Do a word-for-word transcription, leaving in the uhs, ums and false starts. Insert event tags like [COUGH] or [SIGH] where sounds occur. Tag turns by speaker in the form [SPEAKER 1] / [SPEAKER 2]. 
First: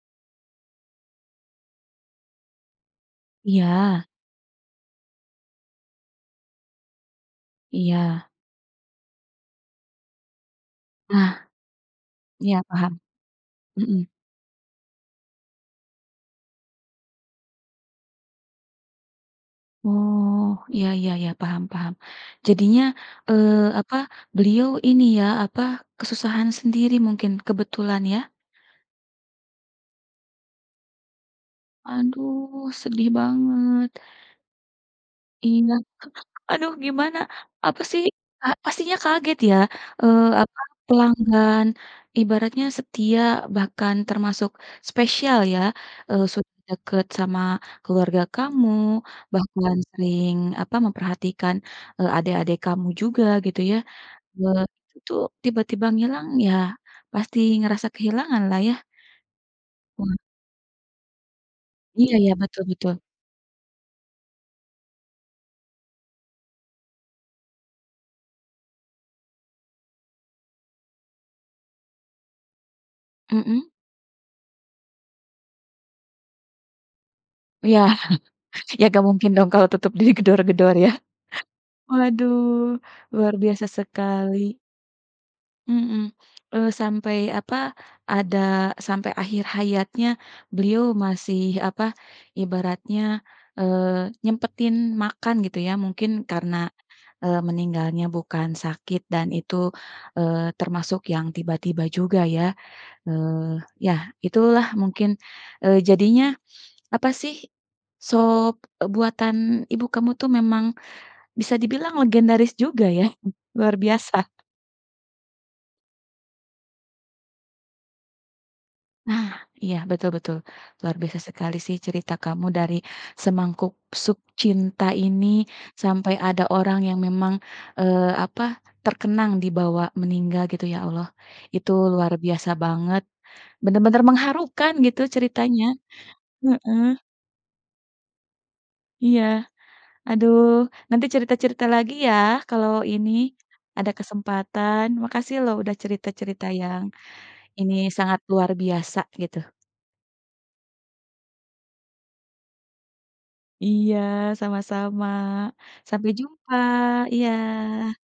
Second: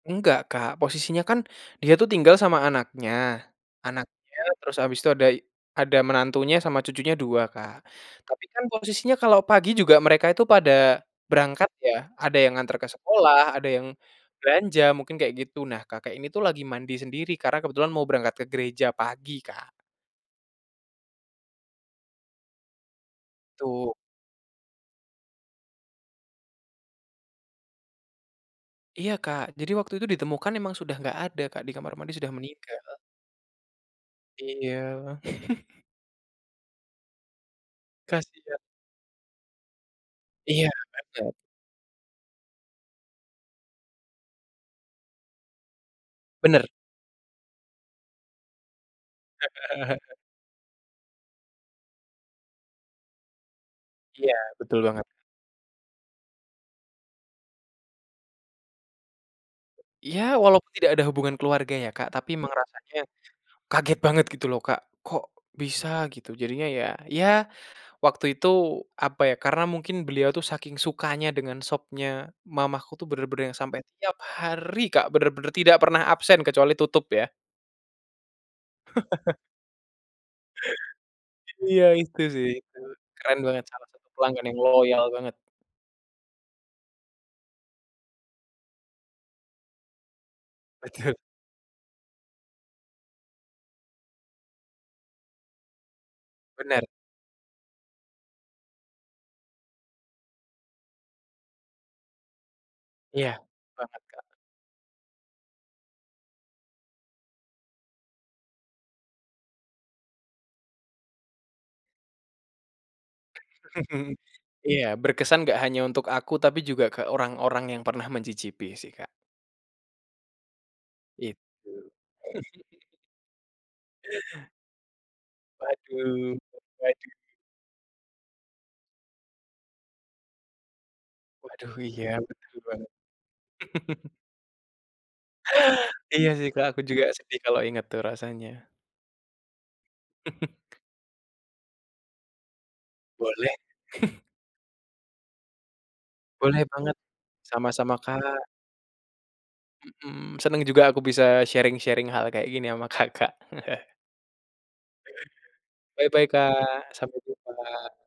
[SPEAKER 1] Enggak Kak, posisinya kan dia tuh tinggal sama anaknya,
[SPEAKER 2] Iya.
[SPEAKER 1] anaknya terus habis itu ada ada menantunya, sama cucunya dua Kak,
[SPEAKER 2] Iya.
[SPEAKER 1] tapi kan posisinya kalau pagi juga mereka itu pada
[SPEAKER 2] Nah,
[SPEAKER 1] berangkat ya, ada yang
[SPEAKER 2] iya
[SPEAKER 1] nganter ke
[SPEAKER 2] paham.
[SPEAKER 1] sekolah, ada yang
[SPEAKER 2] Mhm.
[SPEAKER 1] belanja, mungkin kayak gitu. Nah kakek ini tuh lagi mandi sendiri karena kebetulan mau berangkat ke gereja pagi Kak.
[SPEAKER 2] Oh, ya ya ya paham paham. Jadinya, eee,
[SPEAKER 1] Tu
[SPEAKER 2] apa, beliau ini ya, apa, kesusahan sendiri mungkin, kebetulan ya?
[SPEAKER 1] Iya Kak, jadi waktu itu ditemukan memang sudah enggak ada Kak, di kamar mandi sudah
[SPEAKER 2] Aduh,
[SPEAKER 1] meninggal.
[SPEAKER 2] sedih banget.
[SPEAKER 1] Iya. [CHUCKLES]
[SPEAKER 2] Iya, aduh gimana, apa sih, ah
[SPEAKER 1] Kasihan.
[SPEAKER 2] pastinya kaget ya, eee, apa,
[SPEAKER 1] Iya, bener.
[SPEAKER 2] pelanggan ibaratnya setia bahkan termasuk spesial ya. Eee, sudah
[SPEAKER 1] Bener.
[SPEAKER 2] deket sama keluarga kamu bahkan
[SPEAKER 1] [CHUCKLES]
[SPEAKER 2] sering apa memperhatikan, eee, adek-adek kamu juga gitu ya,
[SPEAKER 1] Iya,
[SPEAKER 2] eee,
[SPEAKER 1] betul banget.
[SPEAKER 2] itu tiba-tiba ngilang ya, pasti ngerasa kehilangan lah ya. Wah.
[SPEAKER 1] Ya, walaupun tidak ada hubungan keluarga ya Kak,
[SPEAKER 2] Iya ya,
[SPEAKER 1] tapi emang
[SPEAKER 2] betul
[SPEAKER 1] rasanya,
[SPEAKER 2] betul.
[SPEAKER 1] kaget banget gitu loh Kak, kok bisa gitu. Jadinya, ya, ya waktu itu apa ya, karena mungkin beliau tuh saking sukanya dengan sopnya mamaku tuh bener-bener yang
[SPEAKER 2] Mhm.
[SPEAKER 1] sampai tiap hari Kak, bener-bener tidak pernah absen kecuali tutup ya.
[SPEAKER 2] Iya. [CHUCKLES] Ya enggak mungkin
[SPEAKER 1] [CHUCKLES]
[SPEAKER 2] dong kalau tutup di gedor-gedor ya.
[SPEAKER 1] Iya itu sih, itu
[SPEAKER 2] Waduh, luar
[SPEAKER 1] keren banget
[SPEAKER 2] biasa
[SPEAKER 1] salah satu
[SPEAKER 2] sekali.
[SPEAKER 1] pelanggan yang loyal banget.
[SPEAKER 2] Hmm, eee, sampai apa ada, sampai akhir hayatnya beliau
[SPEAKER 1] Betul.
[SPEAKER 2] masih apa, ibaratnya eee, nyempetin makan gitu ya mungkin karena,
[SPEAKER 1] Bener.
[SPEAKER 2] eee, meninggalnya bukan sakit dan itu, eee, termasuk yang tiba-tiba juga ya.
[SPEAKER 1] Iya,
[SPEAKER 2] Eee, ya
[SPEAKER 1] banget Kak.
[SPEAKER 2] itulah mungkin, eee, jadinya apa sih, sup buatan Ibu kamu tuh memang bisa dibilang legendaris juga ya. Luar
[SPEAKER 1] [CHUCKLES]
[SPEAKER 2] biasa.
[SPEAKER 1] Iya, berkesan enggak hanya untuk aku, tapi juga ke orang-orang yang pernah mencicipi sih Kak.
[SPEAKER 2] Nah, iya betul-betul. Luar biasa
[SPEAKER 1] Gitu.
[SPEAKER 2] sekali sih cerita kamu, dari
[SPEAKER 1] [CHUCKLES]
[SPEAKER 2] semangkuk sup cinta ini. Sampai
[SPEAKER 1] Waduh,
[SPEAKER 2] ada orang yang
[SPEAKER 1] waduh.
[SPEAKER 2] memang, eee, apa, terkenang dibawa meninggal gitu ya Allah, itu
[SPEAKER 1] Waduh, iya
[SPEAKER 2] luar biasa
[SPEAKER 1] bener banget.
[SPEAKER 2] banget bener-bener
[SPEAKER 1] [CHUCKLES]
[SPEAKER 2] mengharukan gitu, ceritanya.
[SPEAKER 1] Iya sih Kak, aku
[SPEAKER 2] Heeh.
[SPEAKER 1] juga sedih kalau inget tuh rasanya.
[SPEAKER 2] Iya, aduh
[SPEAKER 1] [CHUCKLES]
[SPEAKER 2] nanti cerita-cerita lagi ya, kalau ini,
[SPEAKER 1] Boleh.
[SPEAKER 2] ada
[SPEAKER 1] [CHUCKLES]
[SPEAKER 2] kesempatan. Makasih lho udah cerita-cerita
[SPEAKER 1] Boleh
[SPEAKER 2] yang
[SPEAKER 1] banget,
[SPEAKER 2] ini,
[SPEAKER 1] sama-sama
[SPEAKER 2] sangat
[SPEAKER 1] Kak.
[SPEAKER 2] luar biasa gitu.
[SPEAKER 1] Hmm, seneng juga aku bisa sharing-sharing hal kayak gini ama Kakak. [CHUCKLES]
[SPEAKER 2] Iya, sama-sama, sampai
[SPEAKER 1] Bye-bye
[SPEAKER 2] jumpa,
[SPEAKER 1] Kak, sampai jumpa.
[SPEAKER 2] iya.